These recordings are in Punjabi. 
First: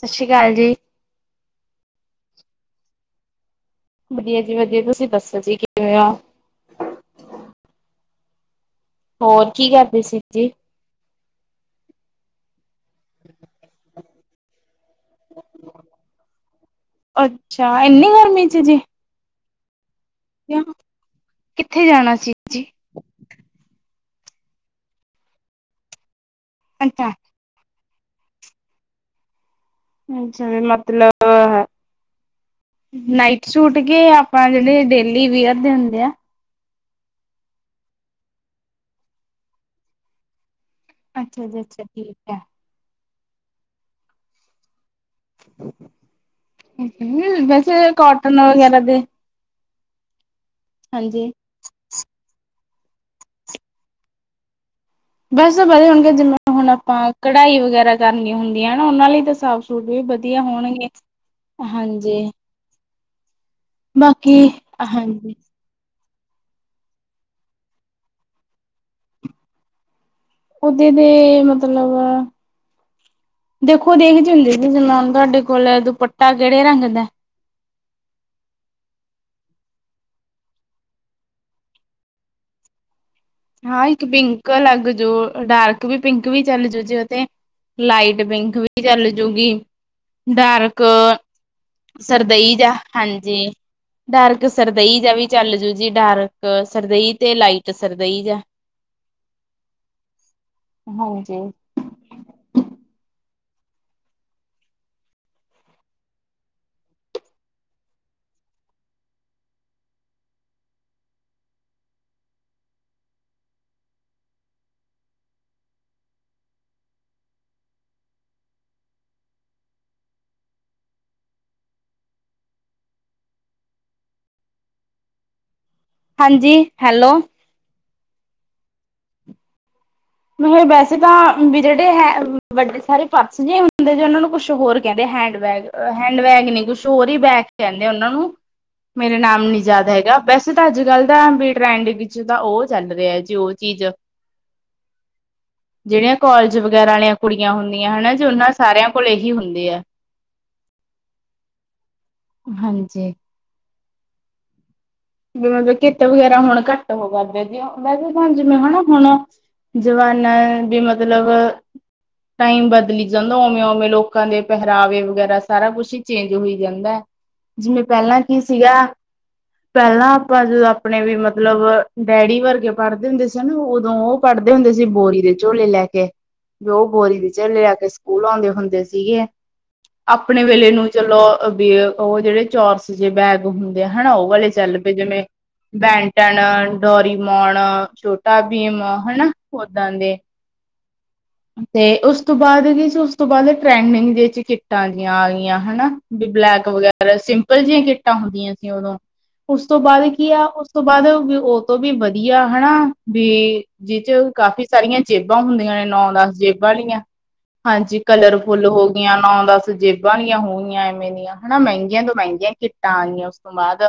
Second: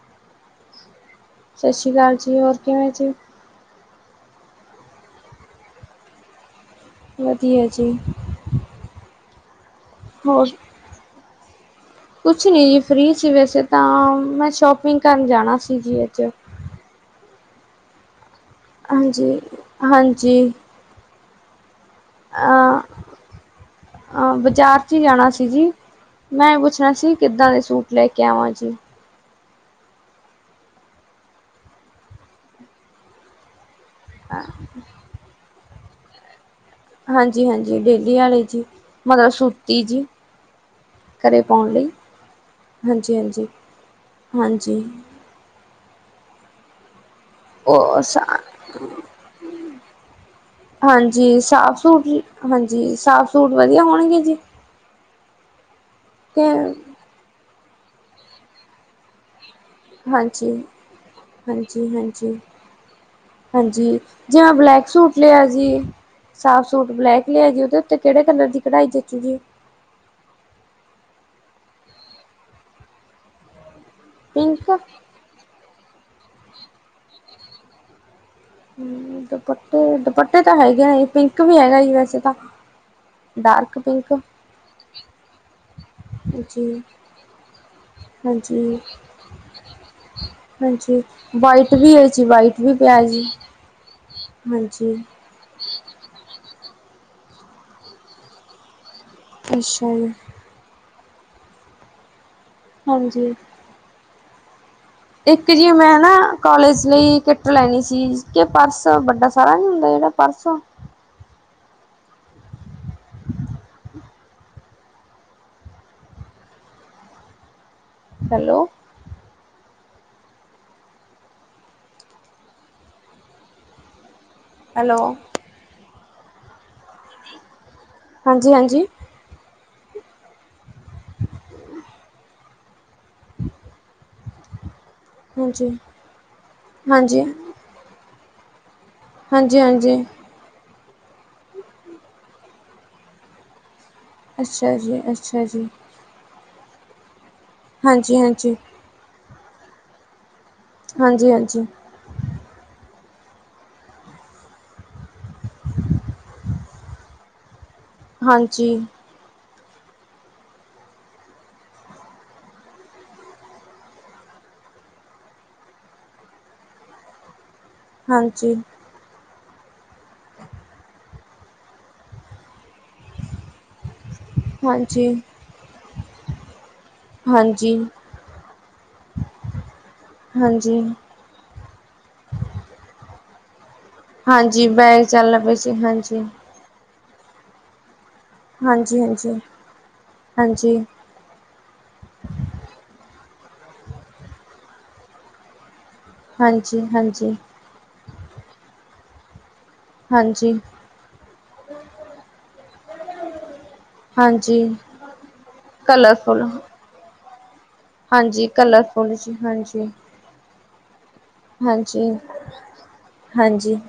ਸਸ ਸ੍ਰੀ ਕਾਲ ਜੀ। ਸਸ੍ਰੀ ਕਾਲ ਜੀ, ਹੋਰ ਕਿਵੇ ਜੀ? ਵਦੀਆ ਜੀ ਵਦੀਆ ਤੁਸੀ ਦਸੋ ਜੀ ਕੀਵੇ ਓ? ਵਦੀਆ ਜੀ। ਹੋਰ ਕੀ ਕਰਦੇ ਸੀ ਹੋਰ ਜੀ। ਕੁਛ ਨੀ ਜੀ ਫ੍ਰੀ ਸੀ ਵੈਸੇ ਤਾਂ, ਮੈਂ ਸ਼ੋਪਿੰਗ ਕਰਨ ਜਾਣਾ ਸੀ ਜੀ ਅੱਜ ਅੱਛਾ, ਇੱਨੀ ਗਰਮੀ ਚ ਜੀ। ਹਾਂਜੀ, ਹਾਂਜੀ ਕਿੱਥੇ ਜਾਣਾ ਸੀ ਜੀ? ਅ। ਹਾਂ ਬਾਜ਼ਾਰ 'ਚ ਹੀ ਜਾਣਾ ਸੀ ਜੀ ਮੈ ਪੁੱਛਣਾ ਅੱਛਾ, ਸੀ ਕਿਦਾ ਦੇ ਸੂਟ ਲੈ ਕੇ ਆਵਾ ਜੀ। ਅਛਾ ਵੀ ਮਤਲਬ ਹੈ। ਨਾਈਟ ਸੂਟ ਕੇ ਆਪਾਂ ਜਿਹੜੇ ਡੇਲੀ ਵੀਅਰ ਦੇ ਹੁਦੇ ਆ ਹਾਂਜੀ- ਹਾਂਜੀ ਡੇਲੀ ਵਾਲੇ ਜੀ ਮਤਲਬ ਸੂਤੀ ਜੀ। ਘਰੇ ਅੱਛਾ ਜੀ ਪਾਉਣ ਅੱਛਾ ਲਈ ਠੀਕ ਹੈ। ਹਾਂਜੀ- ਹਾਂਜੀ- ਹਾਂਜੀ- ਵੈਸੇ ਉਹ ਕੋਟਨ ਵਗੈਰਾ ਦੇ- ਹਾਂਜੀ ਸਾਫ ਸੂਟ ਹਾਂਜੀ ਸਾਫ ਸੂਟ ਵਧੀਆ ਹੋਣਗੇ ਜੀ ਬਸ ਪਤਾ ਹੋਣਗੇ ਤੇ ਜਿਵੇਂ ਹੁਣ ਆਪਾਂ ਕਢਾਈ ਵਗੈਰਾ ਕਰਨੀੀਆਂ ਹੁੰਦੀਆਂ ਉਹਨਾਂ ਲਈ ਤਾਂ ਸਾਫ਼ ਸੂਟ ਵੀ ਵਧੀਆ ਹਾਂਜੀ ਹੋਣਗੇ ਹਾਂਜੀ ਹਾਂਜੀ ਬਾਕੀ ਜੇ ਮੈ ਬਲੈਕ ਸੂਟ ਹਾਂਜੀ। ਲਿਆ ਜੀ। ਸਾਫ਼ ਸੂਟ ਬਲੈਕ ਲਿਆ ਜੀ ਉਹਦੇ ਉਤੇ ਕਿਹੜੇ ਕਲਰ ਦੀ ਕਢਾਈ ਜਚੂ ਗੀ। ਓਦੇ ਦੇ ਮਤਲਬ- ਦੇਖੋ ਦੇਖਦੇ ਹੁੰਦੇ ਜ ਪਿੰਕ ਜਿਵੇ ਹੁਣ ਤੁਹਾਡੇ ਕੋਲ ਦੁਪੱਟਾ ਕਿਹੜੇ ਰੰਗ ਦਾ ਹਮ ਦੁਪੱਟੇ ਦੁਪੱਟੇ ਤਾਂ ਹੈਗੇ ਪਿੰਕ ਵੀ ਹੈਗਾ ਵੈਸੇ ਤਾਂ ਹਾਂ ਇਕ ਪਿੰਕ ਅਲਗ ਜੋ ਡਾਰਕ- ਵੀ ਪਿੰਕ ਵੀ ਚੱਲ ਜੀ ਜੂ ਜੇ ਉ ਤੇ ਲਾਈਟ ਪਿੰਕ ਹਾਂਜੀ, ਵੀ ਚਲ ਜੂਗੀ ਡਾਰਕ ਹਾਂਜੀ ਵਾਈਟ ਵੀ ਹੈ ਜੀ ਸਰਦੇਈ ਵਾਈਟ ਜਾ ਵੀ ਪਿਆ ਜੀ ਹਾਂਜੀ- ਡਾਰਕ ਹਾਂਜੀ ਸਰਦਈ ਜਾ ਵੀ- ਚੱਲ ਜੂ ਜੀ ਡਾਰਕ ਸਰਦੇਈ ਤੇ ਲਾਈਟ ਸਰਦੇਈ ਜ ਅਛਾ ਜੀ। ਹਾਂਜੀ- ਹਾਂਜੀ- ਇਕ ਜੀ ਮੈ ਨਾ ਕੋਲਜ ਲਈ ਕਿੱਟ ਲੈਣੀ ਸੀ ਕਿ ਪਰਸ ਵਡਾ ਸਾਰਾ ਨਹੀ ਹੁੰਦਾ ਜਿਹੜਾ ਪਰਸ ਹੈਲੋ- ਹੈਲੋ- ਹਾਂਜੀ ਹੈਲੋ- ਹਾਂਜੀ- ਹਾਂਜੀ- ਮੈ ਕਿਹਾ ਵੈਸੇ ਤਾਂ ਵੀ ਜਿਹੜੇ ਹੈ। ਵਡੇ ਸਾਰੇ ਪਾਸ ਜਿ ਹੁੰਦੇ ਜ ਉਹਨਾਂ ਨੂੰ ਕੁਛ ਹੋਰ ਕਹਿਦੇ ਹਾਂਜੀ, ਹੈਂਡਬੈਗ ਹੈਂਡਬੈਗ ਨੀ ਕੁਛ ਹੋਰ ਹੀ ਹਾਂਜੀ, ਬੈਗ ਕਹਿਦੇ ਉਹ ਨੂੰ- ਮੇਰੇ ਨਾਮ ਜਾਦ ਹਾਂਜੀ-ਹਾਂਜੀ, ਹੈਗਾ- ਵੈਸੇ ਤਾਂ ਅਜ ਕਲ ਟਰੈਂਡ ਤਾਂ ਉਹ ਚੱਲ ਰਿਹਾ ਜੀ ਉਹ ਚੀਜ ਅਛਾ ਜੀ ਅਛਾ ਜੀ। ਜਿਹੜੀਆਂ ਕੋਾਲਜ ਵਗੈਰਾ ਵਾਲੀਆਂ ਕੁੜੀਆਂ ਹੁਦੀਆਂ ਹਨਾ ਉਹਨਾਂ ਹਾਂਜੀ-ਹਾਂਜੀ, ਸਾਰਿਆਂ ਕੋਲ ਇਹੀ ਹੁਦੀ ਆ ਹਾਂਜੀ- ਹਾਂਜੀ- ਹਾਂਜੀ- ਵੀ ਮਤਲਬ ਕਿੱਤ ਵਗੈਰਾ ਹੁਣ ਘੱਟ ਹੋ ਕਰਦੇ ਜ ਮੈਂ ਵੀ ਹ ਜਿਵੇਂ ਹਾਂਜੀ, ਹਨਾ ਹੁਣ ਜਮਾਨਾਂ ਵੀ ਮਤਲਬ ਟਾਈਮ ਬਦਲੀ ਜਾਂਦਾ ਉਵੇਂ ਉਵੇਂ ਲੋਕਾਂ ਦੇ ਪਹਿਰਾਵੇ ਵਗੈਰਾ ਸਾਰਾ ਕੁਛ ਹੀ ਚੇਂਜ ਹੋਈ ਜਾਂਦਾ ਹੈ। ਜਿਵੇਂ ਪਹਿਲਾਂ ਕੀ ਸੀਗਾ। ਪਹਿਲਾਂ ਆਪਾਂ ਜਦੋਂ ਆਪਣੇ ਵੀ ਮਤਲਬ ਡੈਡੀ ਵਰਗੇ ਪੜ੍ਹਦੇ ਹੁੰਦੇ ਸੀ ਨਾ ਉਦੋਂ ਉਹ ਪੜ੍ਹਦੇ ਹੁੰਦੇ ਸੀ ਹਾਂਜੀ, ਬੋਰੀ ਹਾਂਜੀ। ਦੇ ਝੋਲੇ ਲੈ ਕੇ ਵੀ ਉਹ ਬੋਰੀ ਦੇ ਝੋਲੇ ਹਾਂਜੀ, ਲੈ ਕੇ ਸਕੂਲ ਆਉਂਦੇ ਹੁੰਦੇ ਸੀਗੇ ਹਾਂਜੀ, ਹਾਂਜੀ ਆਪਣੇ ਹਾਂਜੀ, ਵੇਲੇ ਨੂੰ ਚਲੋ ਵੀ ਉਹ ਜਿਹੜੇ ਚੋਰ ਜੇ ਬੈਗ ਹੁੰਦੇ ਹਨਾ ਉਹ ਵਾਲੇ ਹਾਂਜੀ ਚੱਲ ਪਏ ਬੈਗ ਜਿਵੇਂ ਚੱਲ ਪਏ ਸੀ ਹਾਂਜੀ। ਬੈਂਟਾਂ ਡੋਰੀਮੋਣ ਛੋਟਾ ਭੀਮ ਹਨਾ ਹਾਂਜੀ-ਹਾਂਜੀ, ਓਦਾਂ ਦੇ। ਹਾਂਜੀ, ਤੇ ਉਸ ਤੋਂ ਬਾਅਦ ਕੀ ਉਸ ਤੋਂ ਬਾਅਦ ਟ੍ਰੈਂਡਿੰਗ ਦੇ ਵਿੱਚ ਕਿੱਟਾਂ ਦੀਆਂ ਆ ਗਈਆਂ ਹਨਾ। ਵੀ ਬਲੈਕ ਵਗੈਰਾ ਹਾਂਜੀ-ਹਾਂਜੀ, ਸਿੰਪਲ ਜਿਹੀਆਂ ਕਿੱਟਾਂ ਹੁੰਦੀਆਂ ਸੀ ਉਦੋਂ ਉਸ ਤੋਂ ਬਾਅਦ ਕੀ ਆ ਹਾਂਜੀ। ਉਸ ਤੋਂ ਬਾਅਦ ਵੀ ਉਹ ਤੋਂ ਵੀ ਵਧੀਆ ਹਨਾ ਵੀ। ਜਿਸ ਹਾਂਜੀ, ਹਾਂਜੀ, ਚ ਕਾਫੀ ਹਾਂਜੀ ਸਾਰੀਆਂ ਜੇਬਾਂ ਹੁੰਦੀਆਂ ਨੇ ਨੌ ਦਸ ਕਲਰਫੁਲ ਜੇਬਾਂ ਲਈਆਂ। ਹਾਂਜੀ, ਕਲਰਫੁੱਲ ਹੋ ਕਲਰਫੁਲ ਗਆਂ ਜੀ ਨ ਦੱਸ ਹਾਂਜੀ। ਜੇਬਾਂ ਦੀੀਆਂ ਹੋ ਗਆਂ ਐਵੇਂ ਦੀਆਂ। ਹਨਾ ਮਹਿੰਗੀਆਂ ਹਾਂਜੀ, ਤੋਂ ਮਹਿੰਗੀਆਂ ਕਿੱਟਾਂ ਆਈਆਂ ਉਸ ਤੋਂ ਹਾਂਜੀ, ਬਾਅਦ।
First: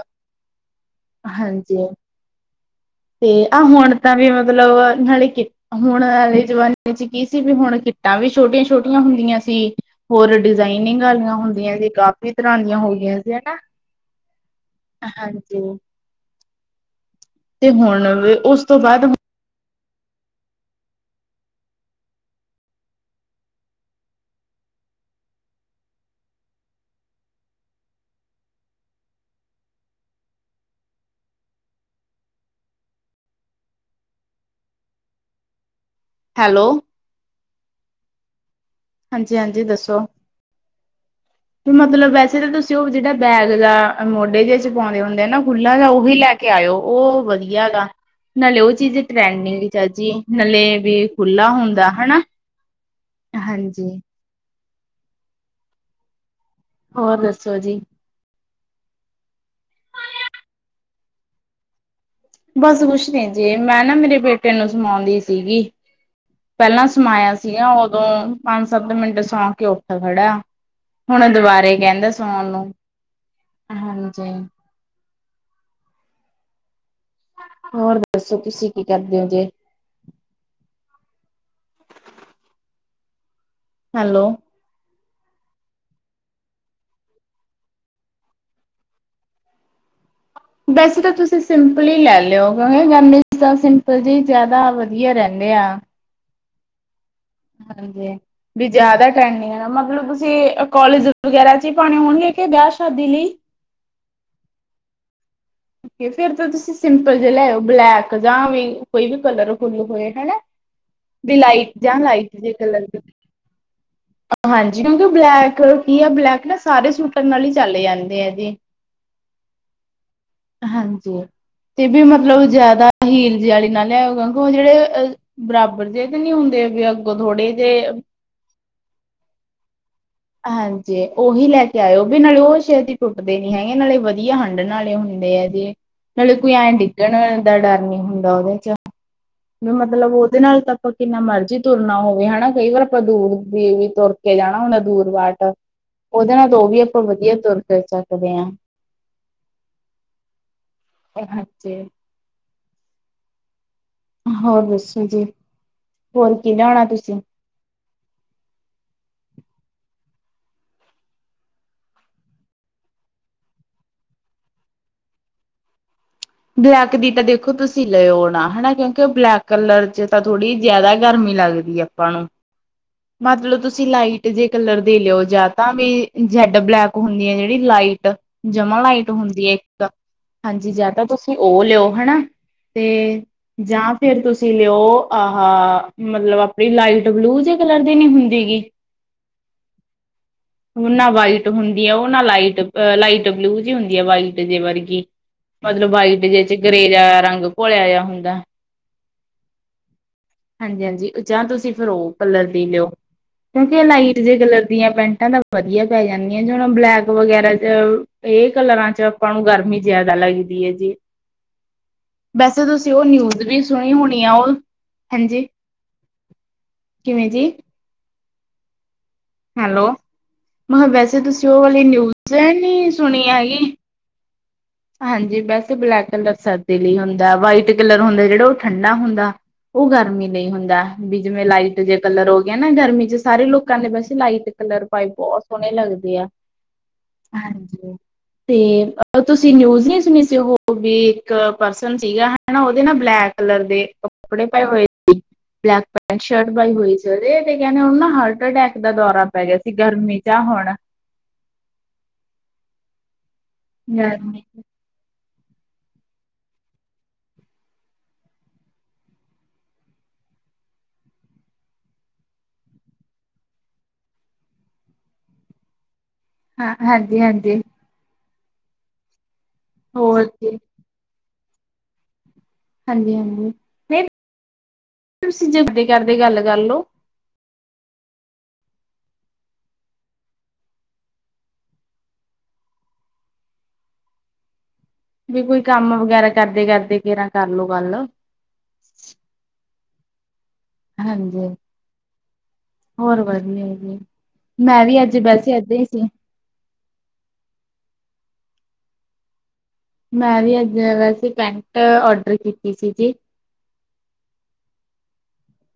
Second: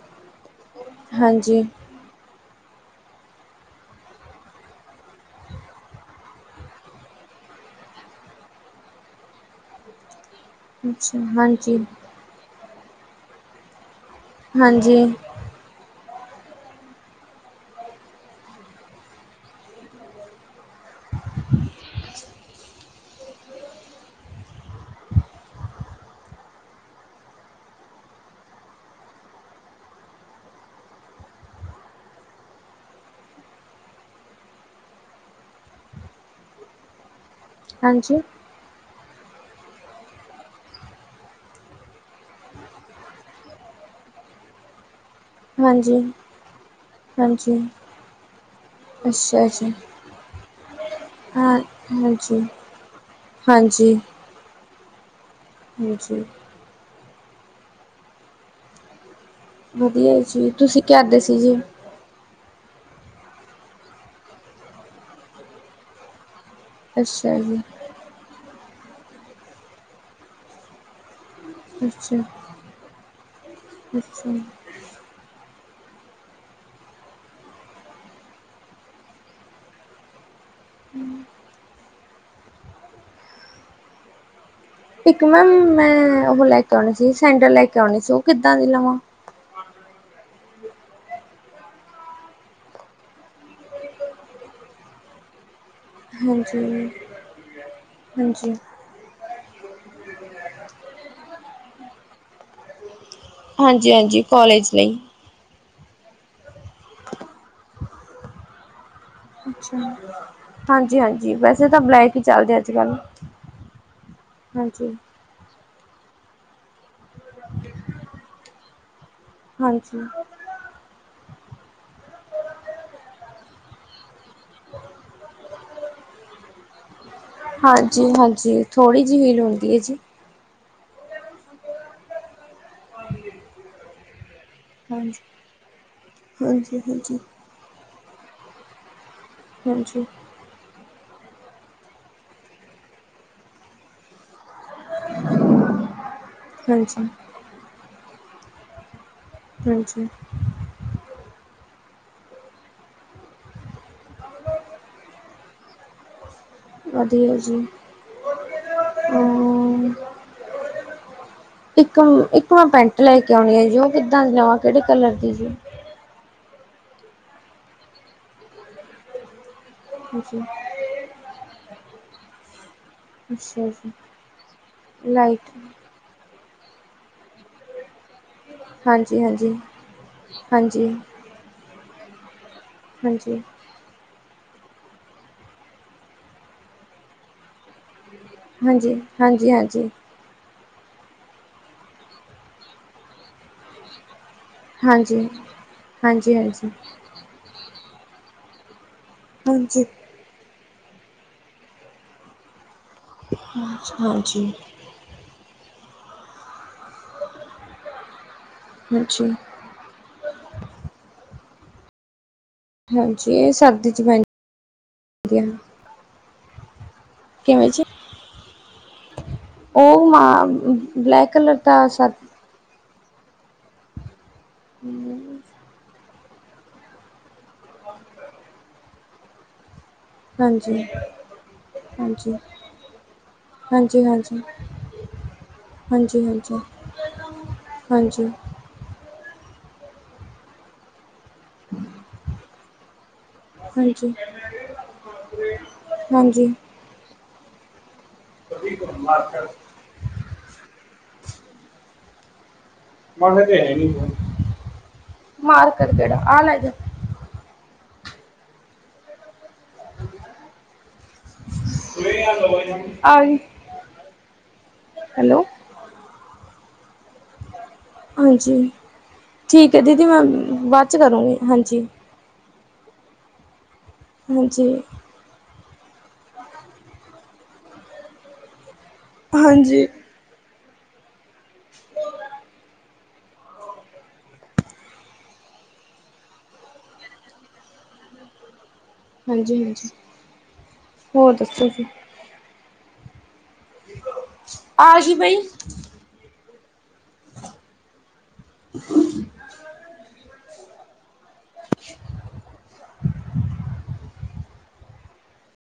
ਹਾਂਜੀ, ਤੇ ਆਹ ਹੁਣ ਤਾਂ ਵੀ ਮਤਲਬ ਨਾਲੇ ਕਿ। ਹੁਣ ਵਾਲੇ ਜ਼ਮਾਨੇ ਚ ਕੀ ਸੀ ਵੀ ਹੁਣ ਕਿੱਟਾਂ ਵੀ ਛੋਟੀਆਂ ਛੋਟੀਆਂ ਹੁੰਦੀਆਂ ਸੀ। ਹੋਰ ਡਿਜ਼ਾਇਨਿੰਗ ਅੱਛਾ ਵਾਲੀਆਂ ਹਾਂਜੀ, ਹੁੰਦੀਆਂ ਜ ਕਾਫੀ ਤਰ੍ਹਾਂ ਦੀਆਂ ਹੋ ਗਈਆਂ ਸੀ ਹਨਾ। ਹਾਂਜੀ, ਹਾਂਜੀ ਤੇ ਹੁਣ ਉਸ ਤੋਂ ਬਾਅਦ ਹੈਲੋ, ਹਾਂਜੀ, ਹਾਂਜੀ ਹਾਂਜੀ ਦੱਸੋ? ਤੇ ਮਤਲਬ ਵੈਸੇ ਤਾਂ ਤੁਸੀਂ ਉਹ ਜਿਹੜਾ ਬੈਗ ਜਾਂ ਮੋਢੇ ਜ ਚ ਪਾਉਂਦੇ ਹੁੰਦੇ ਆ ਨਾ। ਖੁੱਲਾ ਜ ਹਾਂਜੀ, ਉਹੀ ਲੈ ਕੇ ਆਇਓ ਉਹ ਹਾਂਜੀ। ਵਧੀਆ ਗਾ। ਨਾਲੇ ਉਹ ਚੀਜ਼ ਅੱਛਾ ਟਰੈਂਡ ਨ ਜੀ, ਚਾਜੀ ਨਾਲੇ ਵੀ ਖੁੱਲਲਾ ਹਾਂ ਹੁੰਦਾ ਹਨਾ। ਹਾਂਜੀ, ਹਾਂਜੀ ਹਾਂਜੀ, ਹੋਰ ਦੱਸੋ ਜੀ। ਵਧੀਆ ਜੀ ਤੁਸੀਂ ਕਦੇ ਸੀ ਜੀ। ਬਸ ਕੁਛ ਨੀ ਜੇ ਮੈਂ ਨਾ ਮੇਰੇ ਬੇਟੇ ਨੂੰ ਸਮਾਉਂਦੀ ਸੀਗੀ। ਪਹਿਲਾਂ ਸਮਾਇਆ ਅੱਛਾ ਜੀ, ਸੀਗਾ ਉਹ। ਉਦੋਂ ਪੰਜ ਸੱਤ ਮਿੰਟ ਸੌਂ ਕੇ ਉੱਠ ਖੜਾ ਹੁਣ ਦੁਬਾਰਾ। ਕਹਿੰਦਾ ਅੱਛਾ, ਸੁਣਣ ਨੂੰ ਹਾਂਜੀ। ਅੱਛਾ। ਹੋਰ ਦੱਸੋ ਤੁਸੀਂ ਕੀ ਕਰਦੇ ਹੋ ਜੇ। ਹੂੰ, ਹੈਲੋ, ਇੱਕ ਮੈਮ ਮੈਂ ਉਹ ਲੈ ਕੇ ਆਉਣੀ ਸੀ ਸੈਂਡਲ ਲੈ ਕੇ ਆਉਣੇ ਸੀ ਉਹ ਕਿੱਦਾਂ ਦੀ ਲਵਾਂ। ਹਾਂ, ਵੈਸੇ ਤਾਂ ਤੁਸੀਂ ਸਿੰਪਲ ਹੀ ਲੈ ਲਿਓ ਕਿਉਂਕਿ ਗਮ ਤਾਂ ਸਿੰਪਲ ਜੀ ਜ਼ਿਆਦਾ ਵਧੀਆ ਰਹਿੰਦੇ ਆ। ਹਾਂਜੀ- ਹਾਂਜੀ [unintelligible] ਜ਼ਿਆਦਾ ਟੈਂਡਿੰਗ ਮਤਲਬ ਤੁਸੀਂ ਕੋਲੇਜ ਵਗੈਰਾ ਚ ਹੀ ਪਾਉਣੇ ਹੋਣਗੇ ਕਿ ਵਿਆਹ ਸ਼ਾਦੀ ਲਈ। ਹਾਂਜੀ ਹਾਂਜੀ ਕੋਲੇਜ ਲਈ। ਫਿਰ ਤਾਂ ਤੁਸੀਂ ਸਿੰਪਲ ਜੇ ਲੈ ਬਲੈਕ ਜਾਂ ਵੀ ਕੋਈ ਵੀ ਕਲਰ ਅੱਛਾ, ਫੁੱਲ ਹੋਏ ਹਨਾ। ਹਾਂਜੀ, ਹਾਂਜੀ ਵੀ ਵੈਸੇ ਲਾਈਟ ਤਾਂ ਜਾਂ ਬਲੈਕ ਹੀ ਲਾਈਟ ਜ ਚੱਲਦੇ ਅੱਜ ਕਲਰ ਕੱਲ ਹਾਂਜੀ ਕਿਉਂਕਿ ਬਲੈਕ ਕੀ ਆ ਬਲੈਕ ਨਾ ਸਾਰੇ ਸੂਟਰ ਨਾਲ ਹੀ ਚਲੇ ਜਾਂਦੇ ਆ ਜੀ। ਹਾਂਜੀ, ਹਾਂਜੀ ਤੇ ਵੀ ਮਤਲਬ ਜਿਆਦਾ ਹੀਲ ਜਿਆਲੀ ਨਾਲ ਲਿਆਓਗਾ ਕਿ ਜਿਹੜੇ ਬਰਾਬਰ ਜੇ ਤੇ ਨੀ ਹੁੰਦੇ। ਥੋੜੇ ਜੇ ਹਾਂਜੀ ਹਾਂਜੀ, ਥੋੜ੍ਹੀ ਜਿ ਹੀਲ ਹੁੰਦੀ ਹੈ ਜੀ। ਹਾਂਜੀ ਉਹੀ ਲੈ ਕੇ ਆਇਓ ਵੀ ਨਾਲੇ ਉਹ ਸ਼ੇਤੀ ਟੁੱਟਦੇ ਨੀ ਹੈਗੇ ਨਾਲੇ ਵਧੀਆ ਹੰਢਣ ਨਾਲੇ ਹੁਣੇ ਹਾਂਜੀ, ਤੇ ਅਜੇ ਕੋਈ ਐ ਹਾਂਜੀ, ਡਿੱਗਣ ਹਾਂਜੀ, ਦਾ ਡਰ ਨਹੀਂ ਹੁੰਦਾ ਉਹਦੇ ਹਾਂਜੀ, ਮਤਲਬ ਤੇ ਨਾਲ ਤੱਕ ਕਿੰਨਾ ਮਰਜ਼ੀ ਤੁਰਨਾ ਹੋਵੇ ਹਨਾ ਕਈ ਵਾਰ ਆਪਾਂ ਦੂਰ ਵੀ ਤੁਰ ਕੇ ਜਾਣਾ ਹੁਣ ਦੂਰ ਵਾਟ ਉਹਦੇ ਨਾਲ ਦੋ ਵੀ ਆਪਾਂ ਹਾਂਜੀ, ਵਧੀਆ ਤੁਰ ਪਏ ਸਕਦੇ ਹਾਂਜੀ ਉਹ ਹ ਚ ਹੋਰ ਦੱਸੋ ਜੀ ਫੋਲ ਕਿ ਨਾ ਵਧੀਆ ਜੀ ਹਮ ਇਕ ਇਕਨਾ ਪੈਂਟ ਲੈ ਕੇ ਆਉਦੀ ਕਿਹੜੀ ਕਲਰ ਦੀ ਸੀ ਬਲੈਕ ਦੀ ਤਾਂ ਦੇਖੋ ਤੁਸੀਂ ਲਿਓ ਨਾ ਹਨਾ ਕਿਉਂਕਿ ਉਹ ਬਲੈਕ ਕਲਰ ਚ ਤਾਂ ਜੀ ਥੋੜੀ ਜਿਆਦਾ ਗਰਮੀ ਲੱਗਦੀ ਆਪਾਂ ਮਤਲਬ ਅੱਛਾ ਤੁਸੀਂ ਜੀ ਲਾਈਟ ਜੇ ਕਲਰ ਦੀ ਲਿਓ ਜਾਂ ਲਾਈਟ ਤਾਂ ਵੀ ਜ ਬਲੈਕ ਹੁੰਦੀ ਹ ਜਿਹੜੀ ਲਾਈਟ ਜਮਾ ਲਾਈਟ ਹਾਂਜੀ ਹੁੰਦੀ ਹਾਂਜੀ ਹ ਹਾਂਜੀ ਜਾਂ ਤਾਂ ਤੁਸੀਂ ਉਹ ਲਿਓ ਹਨਾ ਤੇ ਹਾਂਜੀ ਜਾਂ ਫਿਰ ਤੁਸੀਂ ਲਿਓ ਆਹਾ, ਮਤਲਬ ਆਪਣੇ ਲਾਇਟ ਬਲੂ ਜਿਹੇ ਕਲਰ ਦੇ ਨੀ ਹੁੰਦੇ? ਹਾਂਜੀ ਹਾਂਜੀ ਹਾਂਜੀ ਉਹ ਨਾਂ ਵਾਈਟ ਹੁੰਦੀ ਹ ਉਹ ਨਾ ਲਾਈਟ ਲਾਈ ਬਲੂ ਜਿਹੀ ਹੁੰਦੀ ਆ ਬਾਈਟ ਹਾਂਜੀ ਹਾਂਜੀ ਮਤਲਬ ਵਾਈਟ ਹਾਂਜੀ ਜਿਹੇ ਚ ਗਰੇ ਜਿਹਾ ਰੰਗ ਘੁਲ਼ਿਆ ਹੁੰਦਾ ਹਾਂਜੀ ਹਾਂਜੀ ਹਾਂਜੀ ਜਾਂ ਤੁਸੀਂ ਫਿਰ ਉਹ ਕਲਰ ਦੀ ਲਿਓ ਹਾਂਜੀ ਕਲਰ ਦੀਆਂ ਪੈਂਟਾਂ ਦਾ ਵਧੀਆ ਪੈ ਜਾਂਦੀਆਂ ਜ ਹੁਣ ਬਲੈਕ ਵਗੈਰਾ ਤੇ ਕਲਰਾਂ ਚ ਆਪਾਂ ਹਾਂਜੀ ਨੂੰ ਗਰਮੀ ਜਿਆਦਾ ਲੱਗਦੀ ਹ ਵੈਸੇ ਤੁਸੀਂ ਉਹ ਹਾਂਜੀ ਨਿਊਜ਼ ਇਹ ਵੀ ਸਰਦੀ ਸੁਣੀ ਚ ਹੋਣੀ ਆ ਪੈਂਦੀ ਉਹ ਆ ਹਾਂਜੀ ਕਿਵੇਂ ਜੀ ਹੈਲੋ ਉਹ ਮਾ ਹਾਂ ਵੈਸੇ ਬਲੈਕ ਤੁਸੀਂ ਕਲਰ ਉਹ ਵਾਲੀ ਦਾ ਨਿਊਜ਼ ਸਰ [inaudible] ਹਾਂਜੀ ਵੈਸੇ ਬਲੈਕ ਕਲਰ ਦੱਸ ਸਕਦੇ ਨਹੀਂ ਹੁੰਦਾ ਵਾਈਟ ਕਲਰ ਹੁੰਦਾ ਜਿਹੜਾ ਉਹ ਠੰਡਾ ਹੁੰਦਾ ਉਹ ਗਰਮੀ ਨਹੀਂ ਹੁੰਦਾ ਹਾਂਜੀ ਹਾਂਜੀ ਵੀ ਜਿਵੇਂ ਲਾਈਟ ਜੇ ਕਲਰ ਹਾਂਜੀ ਹੋ ਗਿਆ ਨਾ ਗਰਮੀ ਚ ਸਾਰੇ ਲੋਕਾਂ ਨੇ ਹਾਂਜੀ ਤਿੰਨ ਹਾਂਜੀ ਕਲਰ ਪਾਈ ਬਹੁਤ ਸੋਹਣੇ ਲੱਗਦੇ ਆ ਹਾਂਜੀ ਹਾਂਜੀ, ਤੇ ਤੁਸੀਂ ਨਿਊਜ਼ ਨਹੀਂ ਸੀ ਉਹ ਵੀ ਪਰਸਨ ਸੀਗਾ ਹਨਾ ਉਹਦੇ ਨਾਲ ਬਲੈਕ ਕਲਰ ਦੇ ਹਾਂਜੀ, ਕੱਪੜੇ ਪਾਏ ਹੋਏ ਸੀ ਬਲੈਕ ਕਲਰ ਦੀ ਪੈਂਟ ਹਾਂਜੀ। ਸ਼ਰਟ ਪਾਈ ਹੋਈ ਸੀ ਹਰਟ ਟੈਕ ਦਾ ਦੌਰਾ ਪੈ ਗਿਆ ਸੀ ਮਾਰਕਰ ਗਰਮੀ ਜਾਂ ਹੁਣ ਗਰਮੀ ਮਾਰਕਰ ਕਿਹੜਾ ਆਹ ਲੈ ਹਜੀ ਹੈਲੋ ਹਾਂ ਹਾਂਜੀ ਹਾਂਜੀ ਹਾਂਜੀ ਠੀਕ ਹ ਦੀਦੀ ਮੈਂ ਹੋਰ ਜੀ ਬਾਅਦ ਚ ਕਰੂੰਗੀ ਹਾਂਜੀ ਹਾਂਜੀ ਹਾਂਜੀ ਨਹੀਂ ਹਾਂਜੀ ਤੁਸੀਂ ਜਬਰੀ ਕਰਦੇ ਗੱਲ ਕਰ ਲਓ ਹਾਂਜੀ ਵੀ ਕੋਈ ਕੰਮ ਵਗੈਰਾ ਕਰਦੇ ਕਰਦੇ ਕੇਰਾਂ ਕਰਲੂ ਕਰ ਲਓ ਹਾਂਜੀ ਹਾਂਜੀ ਹੋਰ ਹਾਂਜੀ ਦੱਸੋ ਜੀ ਹੋਰ ਵਧੀਆ ਮੈਂ ਵੀ ਆਗੀ ਅੱਜ ਵੈਸੇ ਏਦਾਂ ਹੀ ਸੀ ਹ [inaudible] ਮੈਂ ਵੀ ਅੱਜ ਪੈਂਟ ਆਰਡਰ ਕੀਤੀ ਸੀ ਜੀ